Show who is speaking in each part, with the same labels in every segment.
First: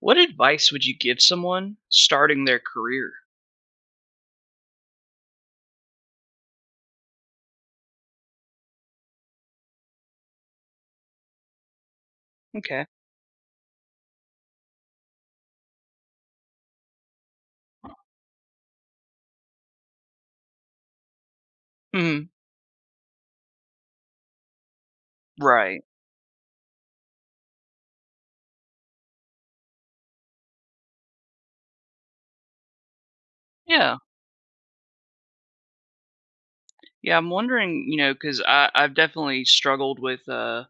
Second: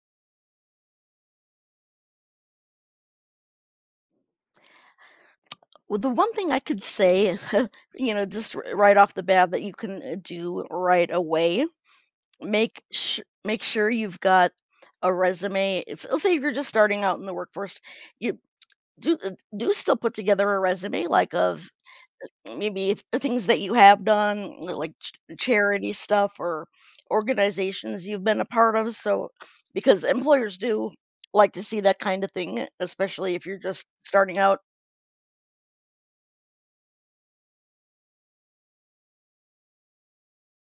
Speaker 1: What advice would you give someone starting their career?
Speaker 2: Well, the one thing I could say, just r right off the bat that you can, do right away,
Speaker 1: Okay.
Speaker 2: make sure you've got a resume. It's, let's say if you're just starting out in the workforce, you do, do still put together a resume, like, of
Speaker 1: Mhm.
Speaker 2: maybe th things that you have done, l like, ch
Speaker 1: Right.
Speaker 2: charity stuff or organizations you've been a part of, so because employers do like to see that kinda thing, especially if you're just
Speaker 1: Yeah.
Speaker 2: starting out.
Speaker 1: Yeah, I'm wondering, because I've definitely struggled with,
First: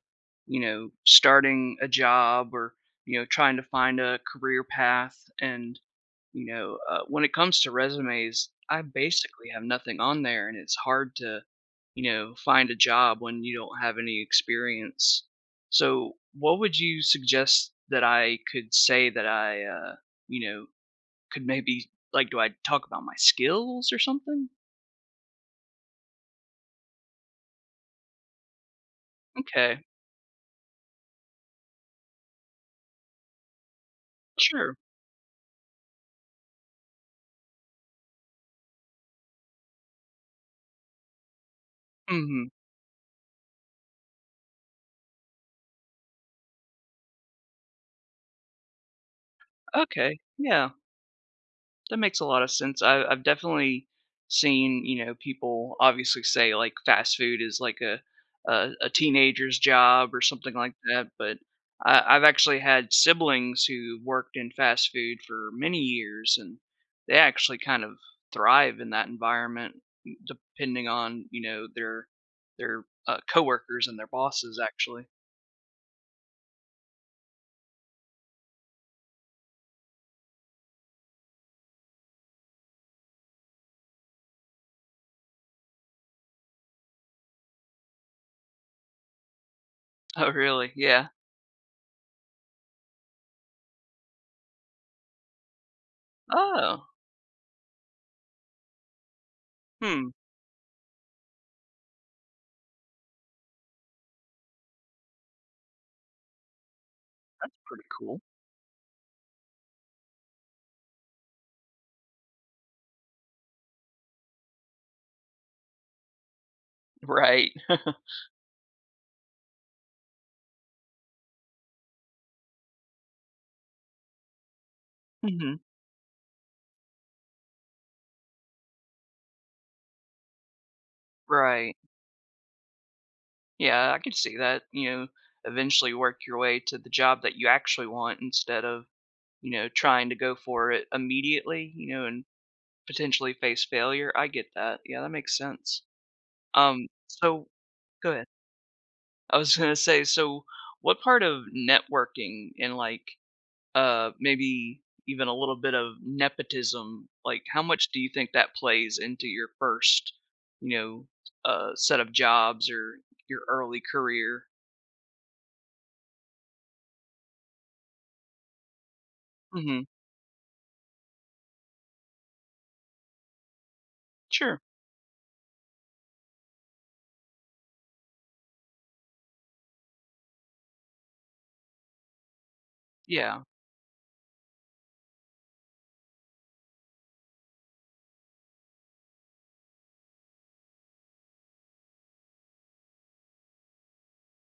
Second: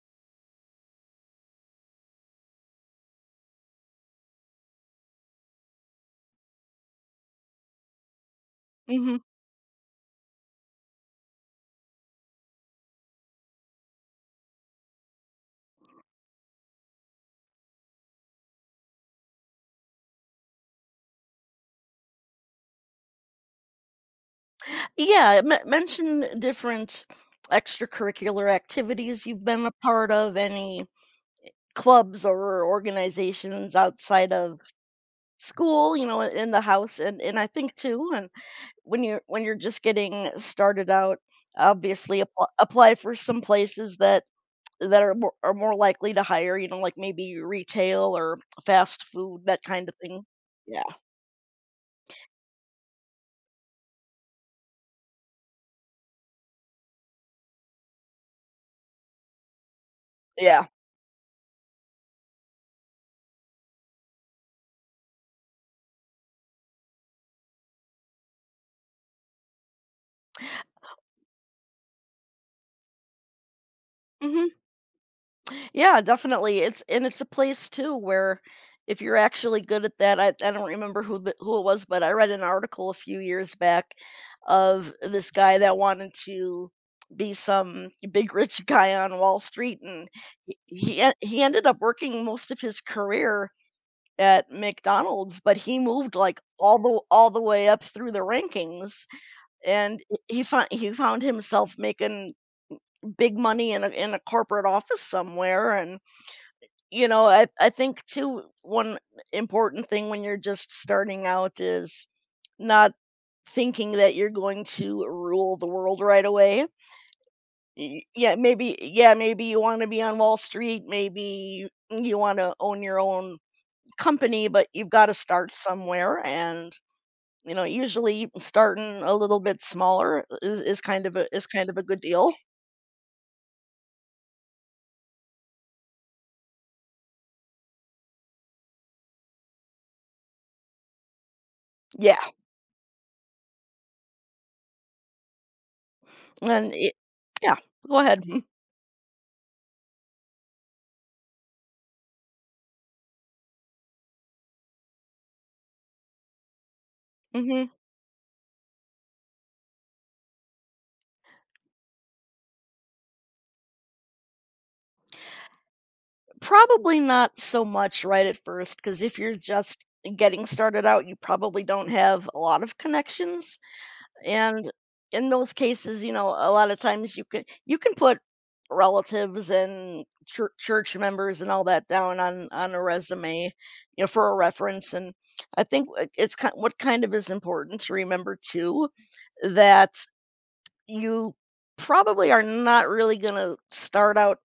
Speaker 1: starting a job, or, trying to find a career path and, when it comes to resumes, I
Speaker 2: Mhm.
Speaker 1: basically have nothing on there, and it's hard to, find a job when you don't have any experience. So, what would you suggest that I could say that I, you know, could maybe like, do I talk about my skills or something?
Speaker 2: Yeah, me mention different extracurricular activities you've been a
Speaker 1: Okay,
Speaker 2: part of, any clubs or organizations outside of
Speaker 1: sure.
Speaker 2: school, you know, in the house, and I think too, and when you're just getting started out, obviously
Speaker 1: Hmm.
Speaker 2: apply for some places that are more likely to hire, you know, like maybe retail or fast food, that kind of
Speaker 1: Okay,
Speaker 2: thing.
Speaker 1: yeah.
Speaker 2: Yeah,
Speaker 1: That makes a lot of sense. I've definitely seen, people obviously say like fast food is like a teenager's job or something
Speaker 2: yeah.
Speaker 1: like that, but I've actually had siblings who worked in fast food for many years, and they actually kind of thrive in that environment, depending on, their their coworkers and their bosses.
Speaker 2: Mhm.
Speaker 1: Actually,
Speaker 2: Yeah, definitely. It's and it's a place too where if you're actually good at that, I don't remember who it was, but I read an article a few years back of this guy that wanted to be some big rich guy on Wall Street, and
Speaker 1: oh really? Yeah.
Speaker 2: he ended up working most of his career at McDonald's, but he moved like
Speaker 1: Oh,
Speaker 2: all the way up through the rankings, and
Speaker 1: hmm.
Speaker 2: he found himself making big money in a corporate office somewhere, and you know, I
Speaker 1: Pretty
Speaker 2: think
Speaker 1: cool.
Speaker 2: too, one important thing when you're just starting out is not thinking that you're going to rule the world right away.
Speaker 1: Right.
Speaker 2: Yeah, maybe you want to be on Wall Street, maybe you want to own your own company, but you've got to start
Speaker 1: Hmm.
Speaker 2: somewhere, and you know, usually starting a little bit smaller is kind of a is kind
Speaker 1: Right.
Speaker 2: of a good deal.
Speaker 1: Yeah, I can see that, eventually work your way to the job that you actually want instead of, trying to go for it immediately,
Speaker 2: Yeah.
Speaker 1: and potentially face failure. I get that. Yeah, that makes sense.
Speaker 2: And
Speaker 1: Um,
Speaker 2: it,
Speaker 1: so
Speaker 2: yeah, go
Speaker 1: go
Speaker 2: ahead.
Speaker 1: ahead. I was gonna say, so what part of networking and like maybe even a little bit of nepotism, like how
Speaker 2: Mhm.
Speaker 1: much do you think that plays into your first, you know, set of jobs or your early career?
Speaker 2: Probably not so much right at first, because if you're
Speaker 1: Hmm.
Speaker 2: just getting started out, you probably don't have a lot of connections.
Speaker 1: Sure.
Speaker 2: And in those cases, you know, a lot of times you can put relatives and church members and all that down on a
Speaker 1: Yeah.
Speaker 2: resume, you know, for a reference. And I think what- it's kind what kind of is important to remember too, that you probably are not really going to start out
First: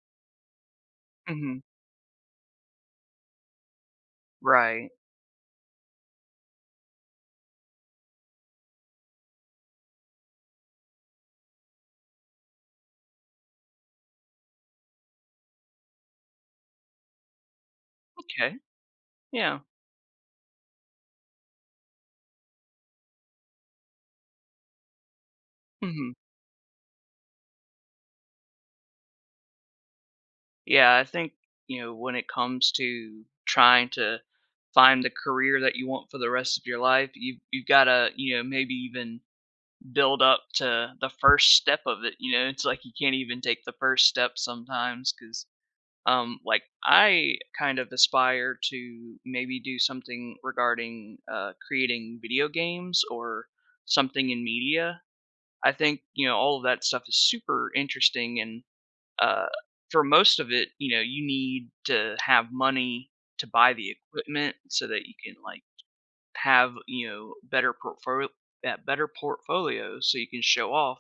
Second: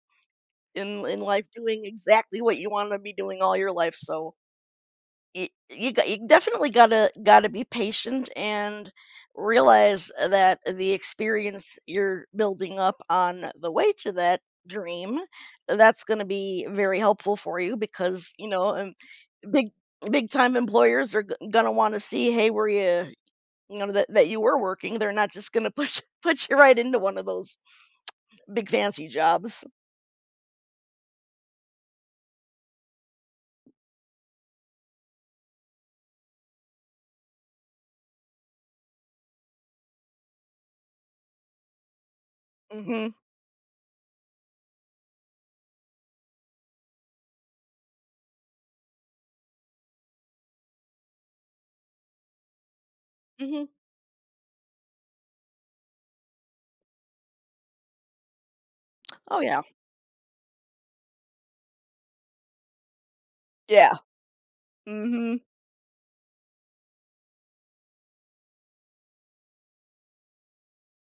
Speaker 2: in life
Speaker 1: Mhm.
Speaker 2: doing exactly what you wanna be doing all your life, so
Speaker 1: Right.
Speaker 2: y you got you definitely gotta be patient and realize that the experience you're building up on the way to that dream, that's gonna be very helpful for you because, you
Speaker 1: Okay.
Speaker 2: know,
Speaker 1: Yeah.
Speaker 2: big time employers are go gonna wanna see, "Hey, were you," you know, that you were working, they're not just gonna put you
Speaker 1: Mhm.
Speaker 2: put you right into one of those big fancy jobs.
Speaker 1: Yeah, I think, when it comes to trying to find the career that you want for the rest of your life, you've got to, maybe even build up to the first step of it, you know? It's like you can't
Speaker 2: Mhm,
Speaker 1: even take the first step sometimes because, like, I kind of aspire to maybe do something regarding, creating video games or
Speaker 2: mhm.
Speaker 1: something in media. I think, all of that stuff is super interesting, and,
Speaker 2: Oh,
Speaker 1: uh
Speaker 2: yeah.
Speaker 1: for most of it, you need to have money to buy the
Speaker 2: Yeah.
Speaker 1: equipment so that you can,
Speaker 2: Mhm.
Speaker 1: like, have, better portfolio that better portfolio so you can show off,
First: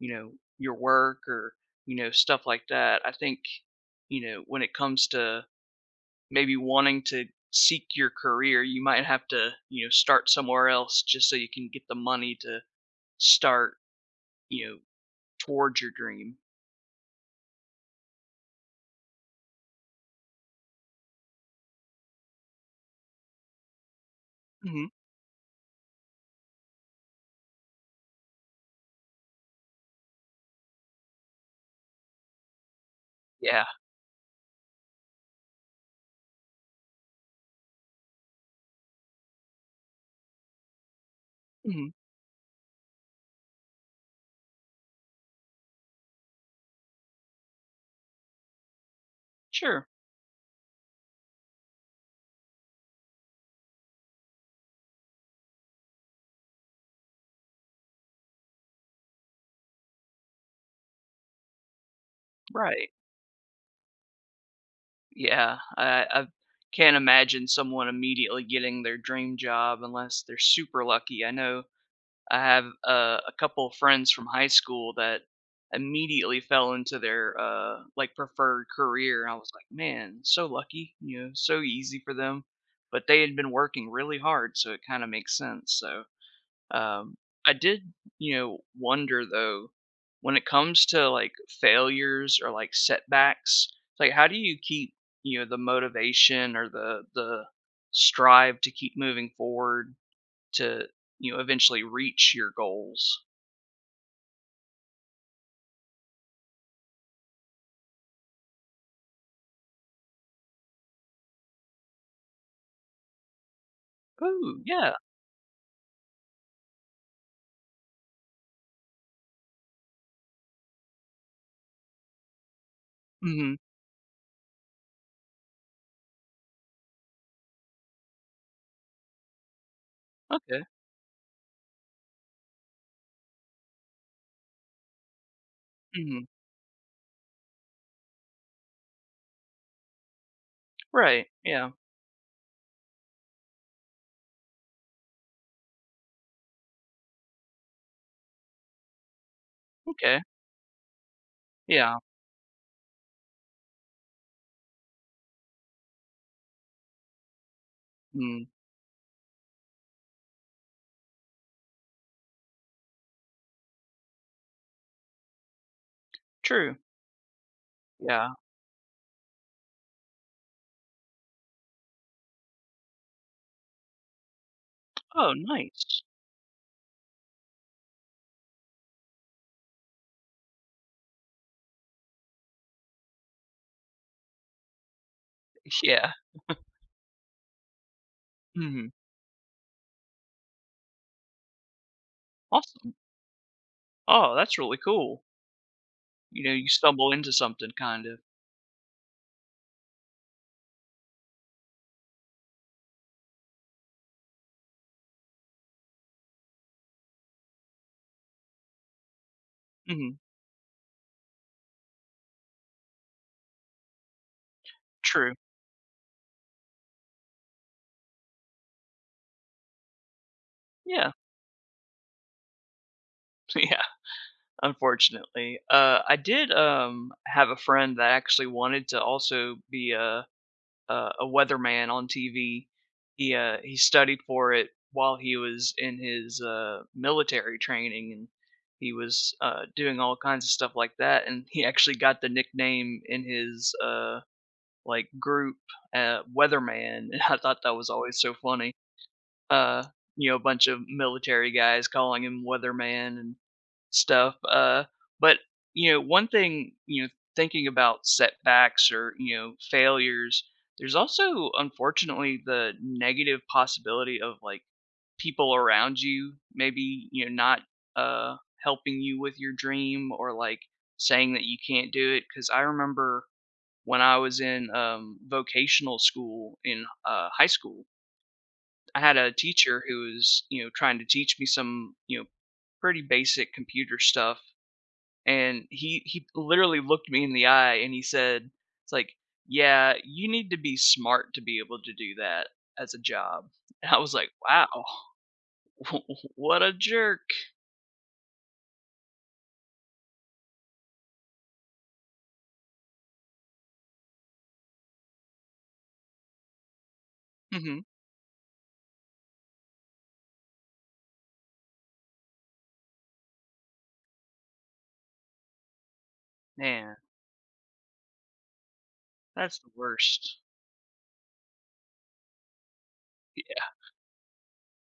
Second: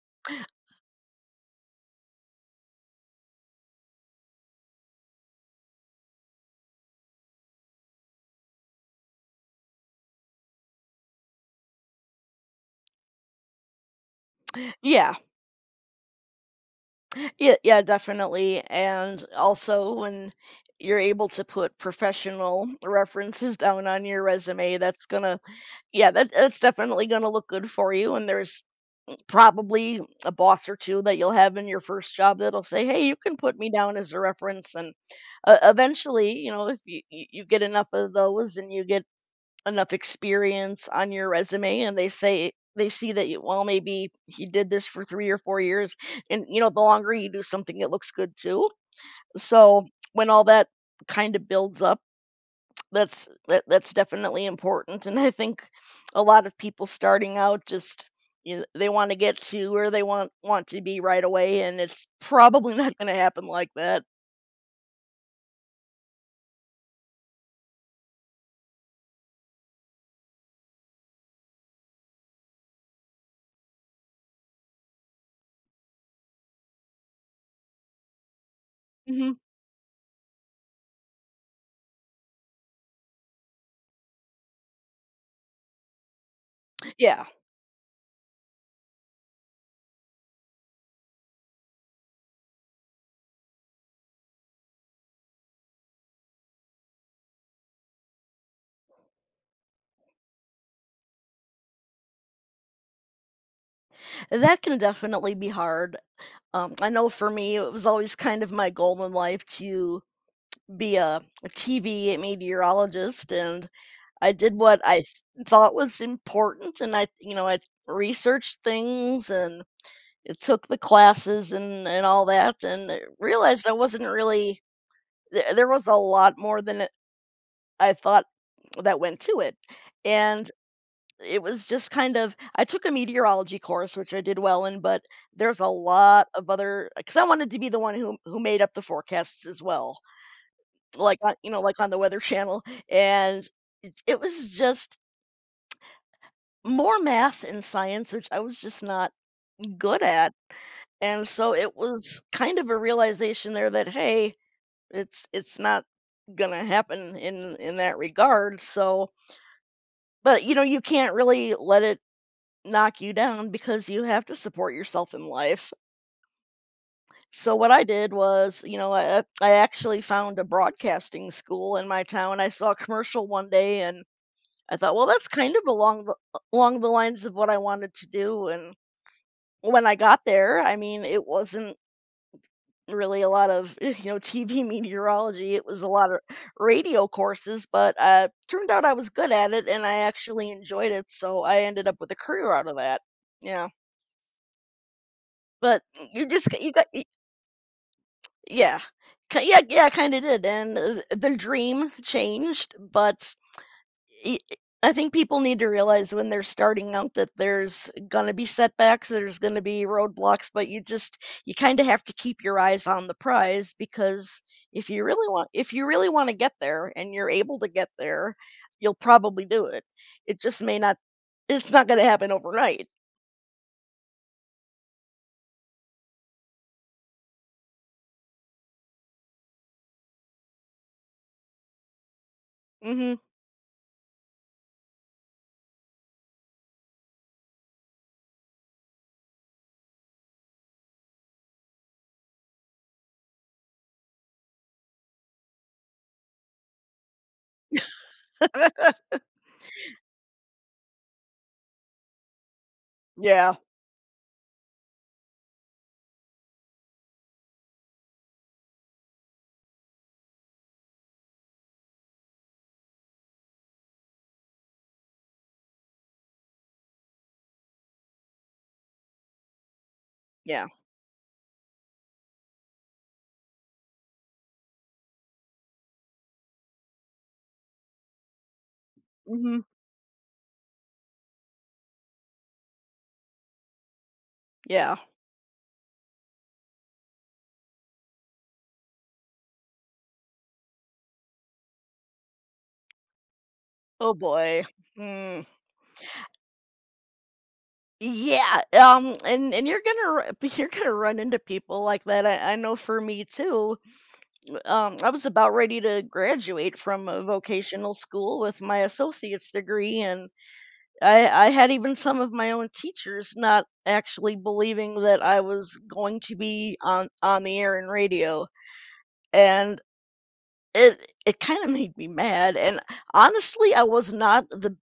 Speaker 1: you know, your work, or, stuff like that. I think, when it comes to maybe wanting to seek your career, you might have to, start somewhere else just so you can get the money to start, you know,
Speaker 2: Yeah.
Speaker 1: towards your dream.
Speaker 2: Yeah, yeah, definitely. And also when you're able to put professional references down on your resume,
Speaker 1: Mhm.
Speaker 2: that's gonna, yeah, that that's definitely gonna look good for you. And there's probably a boss or two that you'll have in your first job that'll say, "Hey, you can put
Speaker 1: Yeah.
Speaker 2: me down as a reference." And eventually, you know, if you get enough of those and you get enough experience on your resume
Speaker 1: Mhm.
Speaker 2: and they see that you, well maybe he did this for 3 or 4 years, and you know the longer you do something it looks good too. So
Speaker 1: Sure.
Speaker 2: when all that kind of builds up, that's that's definitely important, and I think a lot of people starting out just, you know, they want to get to where they want to be right away, and it's probably
Speaker 1: Right.
Speaker 2: not going to happen like that.
Speaker 1: Yeah. I can't imagine someone immediately getting their dream job unless they're super lucky. I know I have, a couple of friends from high school that immediately fell into their, like, preferred career.
Speaker 2: Mhm.
Speaker 1: I was like, "Man, so lucky, you know, so easy for them." But they had been working really hard, so it kind of makes sense. So, Um,
Speaker 2: Yeah.
Speaker 1: I did, wonder though, when it comes to like failures or like setbacks, like how do you keep, the motivation, or the strive to keep moving forward to, eventually reach your goals?
Speaker 2: That can definitely be hard. I know for me, it was always kind of my goal in life to be a TV meteorologist, and I did
Speaker 1: Oh,
Speaker 2: what
Speaker 1: yeah.
Speaker 2: I thought was important, and I, you know, I researched things and it took the classes and all that, and I
Speaker 1: Mhm.
Speaker 2: realized I wasn't really, there was a lot more than I thought that went to it, and
Speaker 1: Okay.
Speaker 2: it was just kind of, I took a meteorology course, which I did well in, but there's a
Speaker 1: Mhm.
Speaker 2: lot of other, because I wanted to be the one who made up the forecasts as well, like
Speaker 1: Right.
Speaker 2: on, you know,
Speaker 1: Yeah.
Speaker 2: like on the Weather Channel, and it was just more math and science, which I was just not good
Speaker 1: Okay.
Speaker 2: at, and so it
Speaker 1: Yeah.
Speaker 2: was kind of a realization there that hey, it's not gonna happen in that
Speaker 1: Mm.
Speaker 2: regard. So, but you know, you can't really let it knock you down because you have to support yourself in life.
Speaker 1: True.
Speaker 2: So what I did
Speaker 1: Yeah.
Speaker 2: was, you know, I actually found a broadcasting school in my town. I saw a commercial one day and I thought, well, that's
Speaker 1: Oh,
Speaker 2: kind of
Speaker 1: nice.
Speaker 2: along the lines of what I wanted to do. And when I got there, I mean, it wasn't really a lot of you know TV meteorology. It was a lot
Speaker 1: Yeah.
Speaker 2: of radio courses, but turned out
Speaker 1: Mhm.
Speaker 2: I was good at it and I actually enjoyed it. So I ended up with a career out of
Speaker 1: Awesome.
Speaker 2: that. Yeah,
Speaker 1: Oh, that's really cool.
Speaker 2: but mm, you
Speaker 1: You
Speaker 2: just
Speaker 1: know, you
Speaker 2: you got.
Speaker 1: stumble into something, kind of.
Speaker 2: Yeah. Kinda did, and th their dream changed, but I think people need to realize when they're starting out that there's gonna be setbacks, there's gonna be
Speaker 1: Mhm.
Speaker 2: roadblocks, but you just you kinda have to keep your eyes on the prize because
Speaker 1: True.
Speaker 2: if you really wanna get there and you're able to get there, you'll probably do it. It just may not
Speaker 1: Yeah.
Speaker 2: it's not gonna happen overnight.
Speaker 1: Yeah, unfortunately. I did, have a friend that actually wanted to also be a a weatherman on TV.
Speaker 2: Mhm.
Speaker 1: He studied for it while he was in his, military training, and he was, doing all kinds of stuff like that, and he actually got the nickname in his, like, group, "Weatherman," and I thought that was always so funny. Uh, a bunch of military guys calling him Weatherman and
Speaker 2: Yeah.
Speaker 1: stuff. But one thing, thinking about setbacks or, failures, there's also unfortunately the negative possibility of, like, people around you maybe, not uh helping you with your dream, or, like,
Speaker 2: Yeah.
Speaker 1: saying that you can't do it. Because I remember when I was in, vocational school in, high school. I had a
Speaker 2: Mhm.
Speaker 1: teacher who was, trying to teach me some, pretty basic computer stuff,
Speaker 2: Yeah.
Speaker 1: and he literally looked me in the eye and he said, it's like, yeah, you need to be smart to be able to do that as a job. And I
Speaker 2: Oh
Speaker 1: was like,
Speaker 2: boy.
Speaker 1: wow.
Speaker 2: Mm.
Speaker 1: What a jerk.
Speaker 2: Yeah, and you're gonna ru you're gonna run into people like that. I know for me too. I was about ready to graduate from a
Speaker 1: Hmm.
Speaker 2: vocational school with my associate's degree, and I had even some of my own teachers not actually believing that I was going to be
Speaker 1: Man,
Speaker 2: on the air and radio,
Speaker 1: that's the
Speaker 2: and
Speaker 1: worst.
Speaker 2: it it kind of made me mad. And
Speaker 1: Yeah.
Speaker 2: honestly, I was not the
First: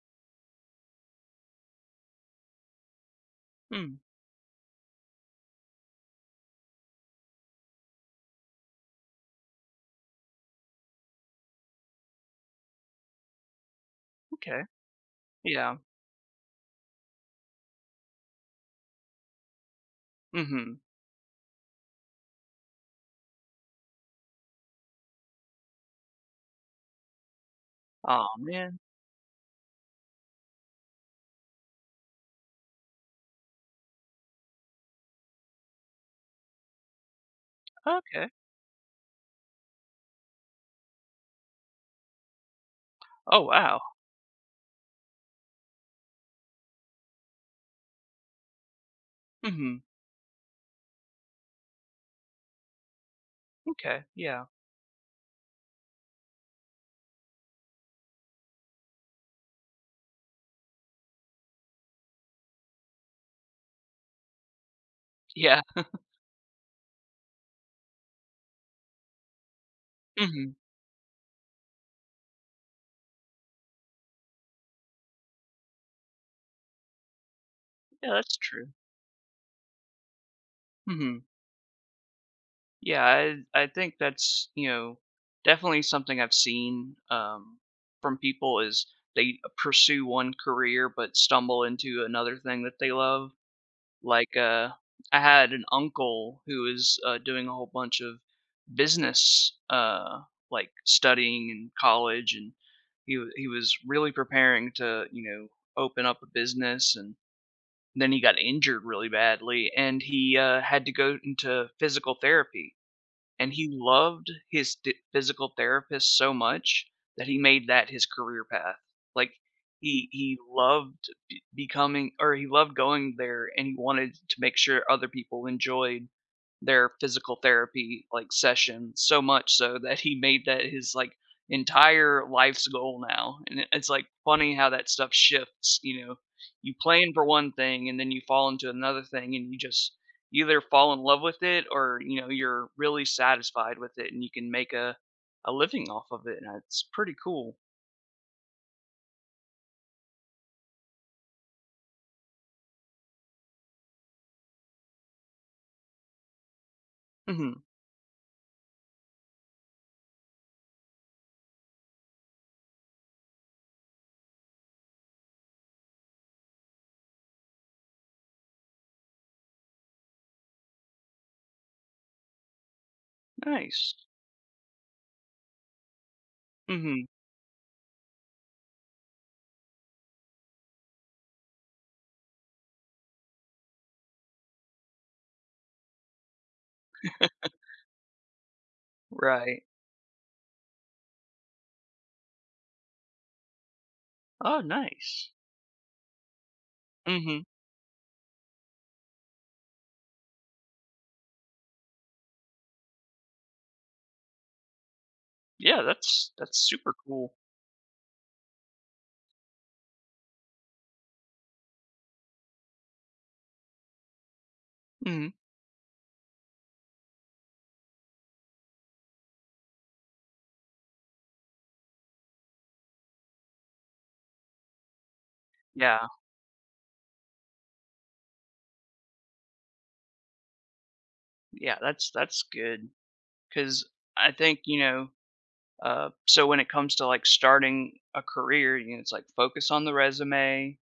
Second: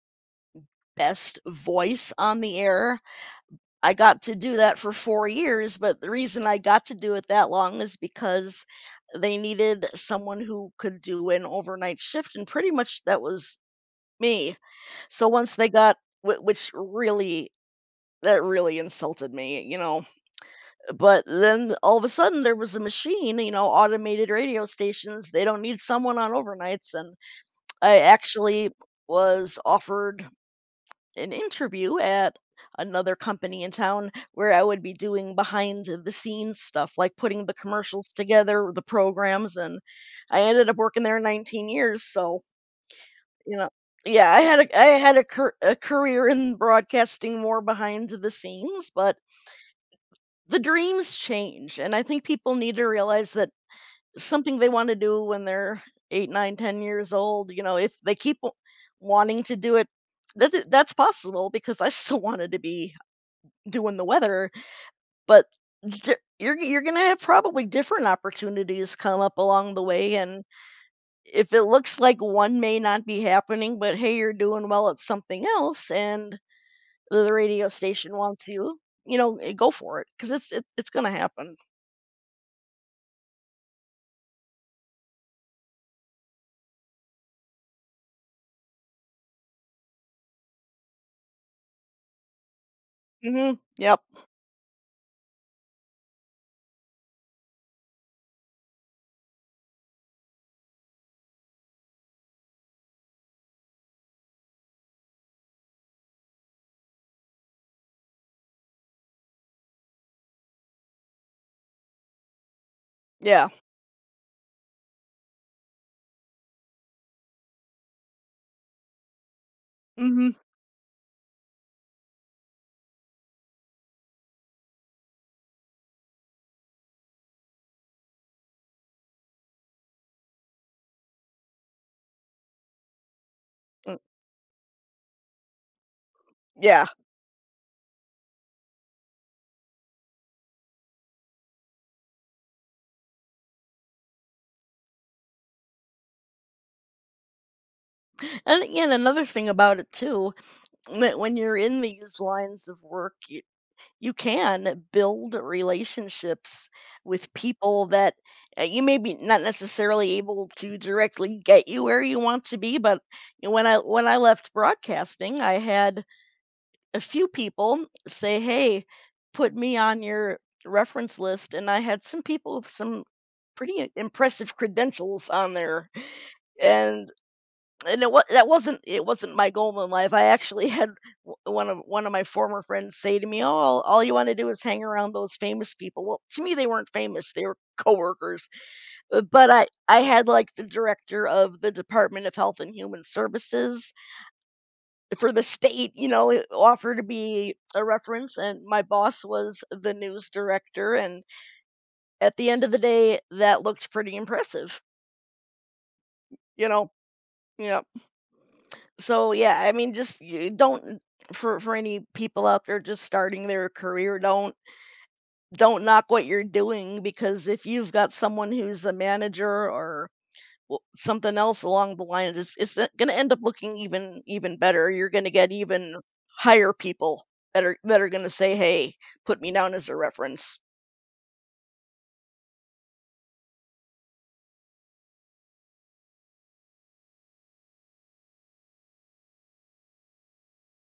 Speaker 2: best voice on the air. I
Speaker 1: Mm.
Speaker 2: got to do that for 4 years, but the reason I got to do it that long is because they needed someone who could do an overnight shift, and pretty much that was me.
Speaker 1: Okay,
Speaker 2: So once they
Speaker 1: yeah.
Speaker 2: got, wh which really, that really insulted me, you know?
Speaker 1: Hmm.
Speaker 2: But then all of a sudden, there was a machine, you know, automated radio stations, they don't need someone on overnights, and I
Speaker 1: Oh
Speaker 2: actually
Speaker 1: man.
Speaker 2: was offered an interview at another company in town where I would be doing behind the scenes stuff, like putting the commercials
Speaker 1: Okay.
Speaker 2: together, the programs, and I ended up working there 19 years. So
Speaker 1: Oh
Speaker 2: you know,
Speaker 1: wow.
Speaker 2: yeah, I had a a career in broadcasting more behind the scenes, but
Speaker 1: Hmm.
Speaker 2: the dreams change, and I think people need to realize that
Speaker 1: Okay, yeah.
Speaker 2: something they want to do when they're eight, nine, 10 years old, you know, if they keep wanting to do it, that's possible because I still wanted to be doing the weather, but
Speaker 1: Yeah.
Speaker 2: you're gonna have probably different opportunities come up along the way. And
Speaker 1: Hmm.
Speaker 2: if it looks like one may not be happening, but hey, you're doing well at something else, and the radio
Speaker 1: Yeah,
Speaker 2: station
Speaker 1: that's
Speaker 2: wants
Speaker 1: true.
Speaker 2: you, you know, eh, go for it because it's gonna
Speaker 1: Hmm.
Speaker 2: happen.
Speaker 1: Yeah, I think that's, definitely something I've seen, from people is they pursue one career but stumble into another thing that they love.
Speaker 2: Hmm. Yep.
Speaker 1: Like, I had an uncle who was, doing a whole bunch of business, like, studying in college, and he was really preparing to, open up a business and. Then he got injured really badly, and he, had to go into physical therapy,
Speaker 2: Yeah.
Speaker 1: and he loved his t physical therapist so much that he made that his career path. Like,
Speaker 2: Hmm.
Speaker 1: he loved be becoming or he loved going there, and he wanted to make sure other people enjoyed their physical therapy, like, session so much, so that he made that his, like, entire life's goal now, and it's, like, funny how that stuff shifts, you know? You
Speaker 2: Yeah.
Speaker 1: plan for one thing, and then you fall into another thing, and you just, you either fall in love with it, or, you're really satisfied with it, and you can make a living off of it, and it's pretty cool.
Speaker 2: And again, another thing about it too, that when you're in these lines of work, you can build relationships with
Speaker 1: Mhm.
Speaker 2: people that you may be not necessarily able to directly get you where you want to be, but you know, when I left broadcasting, I had a few people say, "Hey, put me on your reference list," and I had some people with some pretty
Speaker 1: Nice.
Speaker 2: impressive credentials on there,
Speaker 1: Mhm.
Speaker 2: and and it wa that wasn't, it wasn't my goal in life. I actually had one of my former friends say to me, "Oh, all you want to do is hang around those famous people." Well, to me, they weren't famous; they were coworkers. But
Speaker 1: Right.
Speaker 2: I had like the director of the Department of Health and Human Services
Speaker 1: Oh, nice.
Speaker 2: for the state, you know, it offered to
Speaker 1: Mhm.
Speaker 2: be a reference, and my boss was the news director. And at the end of the day, that looked pretty impressive,
Speaker 1: Yeah, that's
Speaker 2: you know.
Speaker 1: super cool.
Speaker 2: Yeah, so yeah, I mean, just you don't, for any people out there just starting their career, don't
Speaker 1: Mhm.
Speaker 2: knock what you're doing, because if you've got someone who's a manager or something else along the lines, it's going to end up looking even better. You're going to get even
Speaker 1: Yeah.
Speaker 2: higher people that are going to say, hey, put me down as a reference.
Speaker 1: Yeah, that's good, because I think, so when it comes to, like, starting a career, it's like, focus on the resume,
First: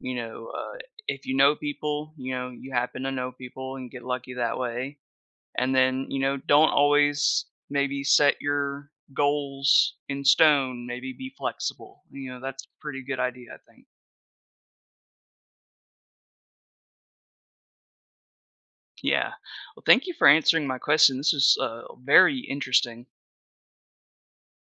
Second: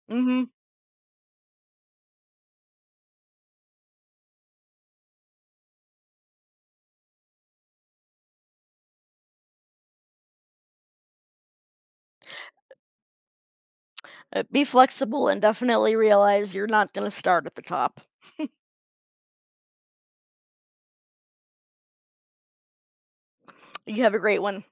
Speaker 1: you
Speaker 2: Hmm.
Speaker 1: know, uh, if you know people, you happen to know people and get lucky that way. And then, don't always maybe set your goals in stone, maybe be flexible. That's a pretty good idea, I think.
Speaker 2: Uh, be flexible and definitely realize you're not going to start at the top.
Speaker 1: Yeah, well, thank you for answering my question. This is, very interesting.
Speaker 2: You have a great one.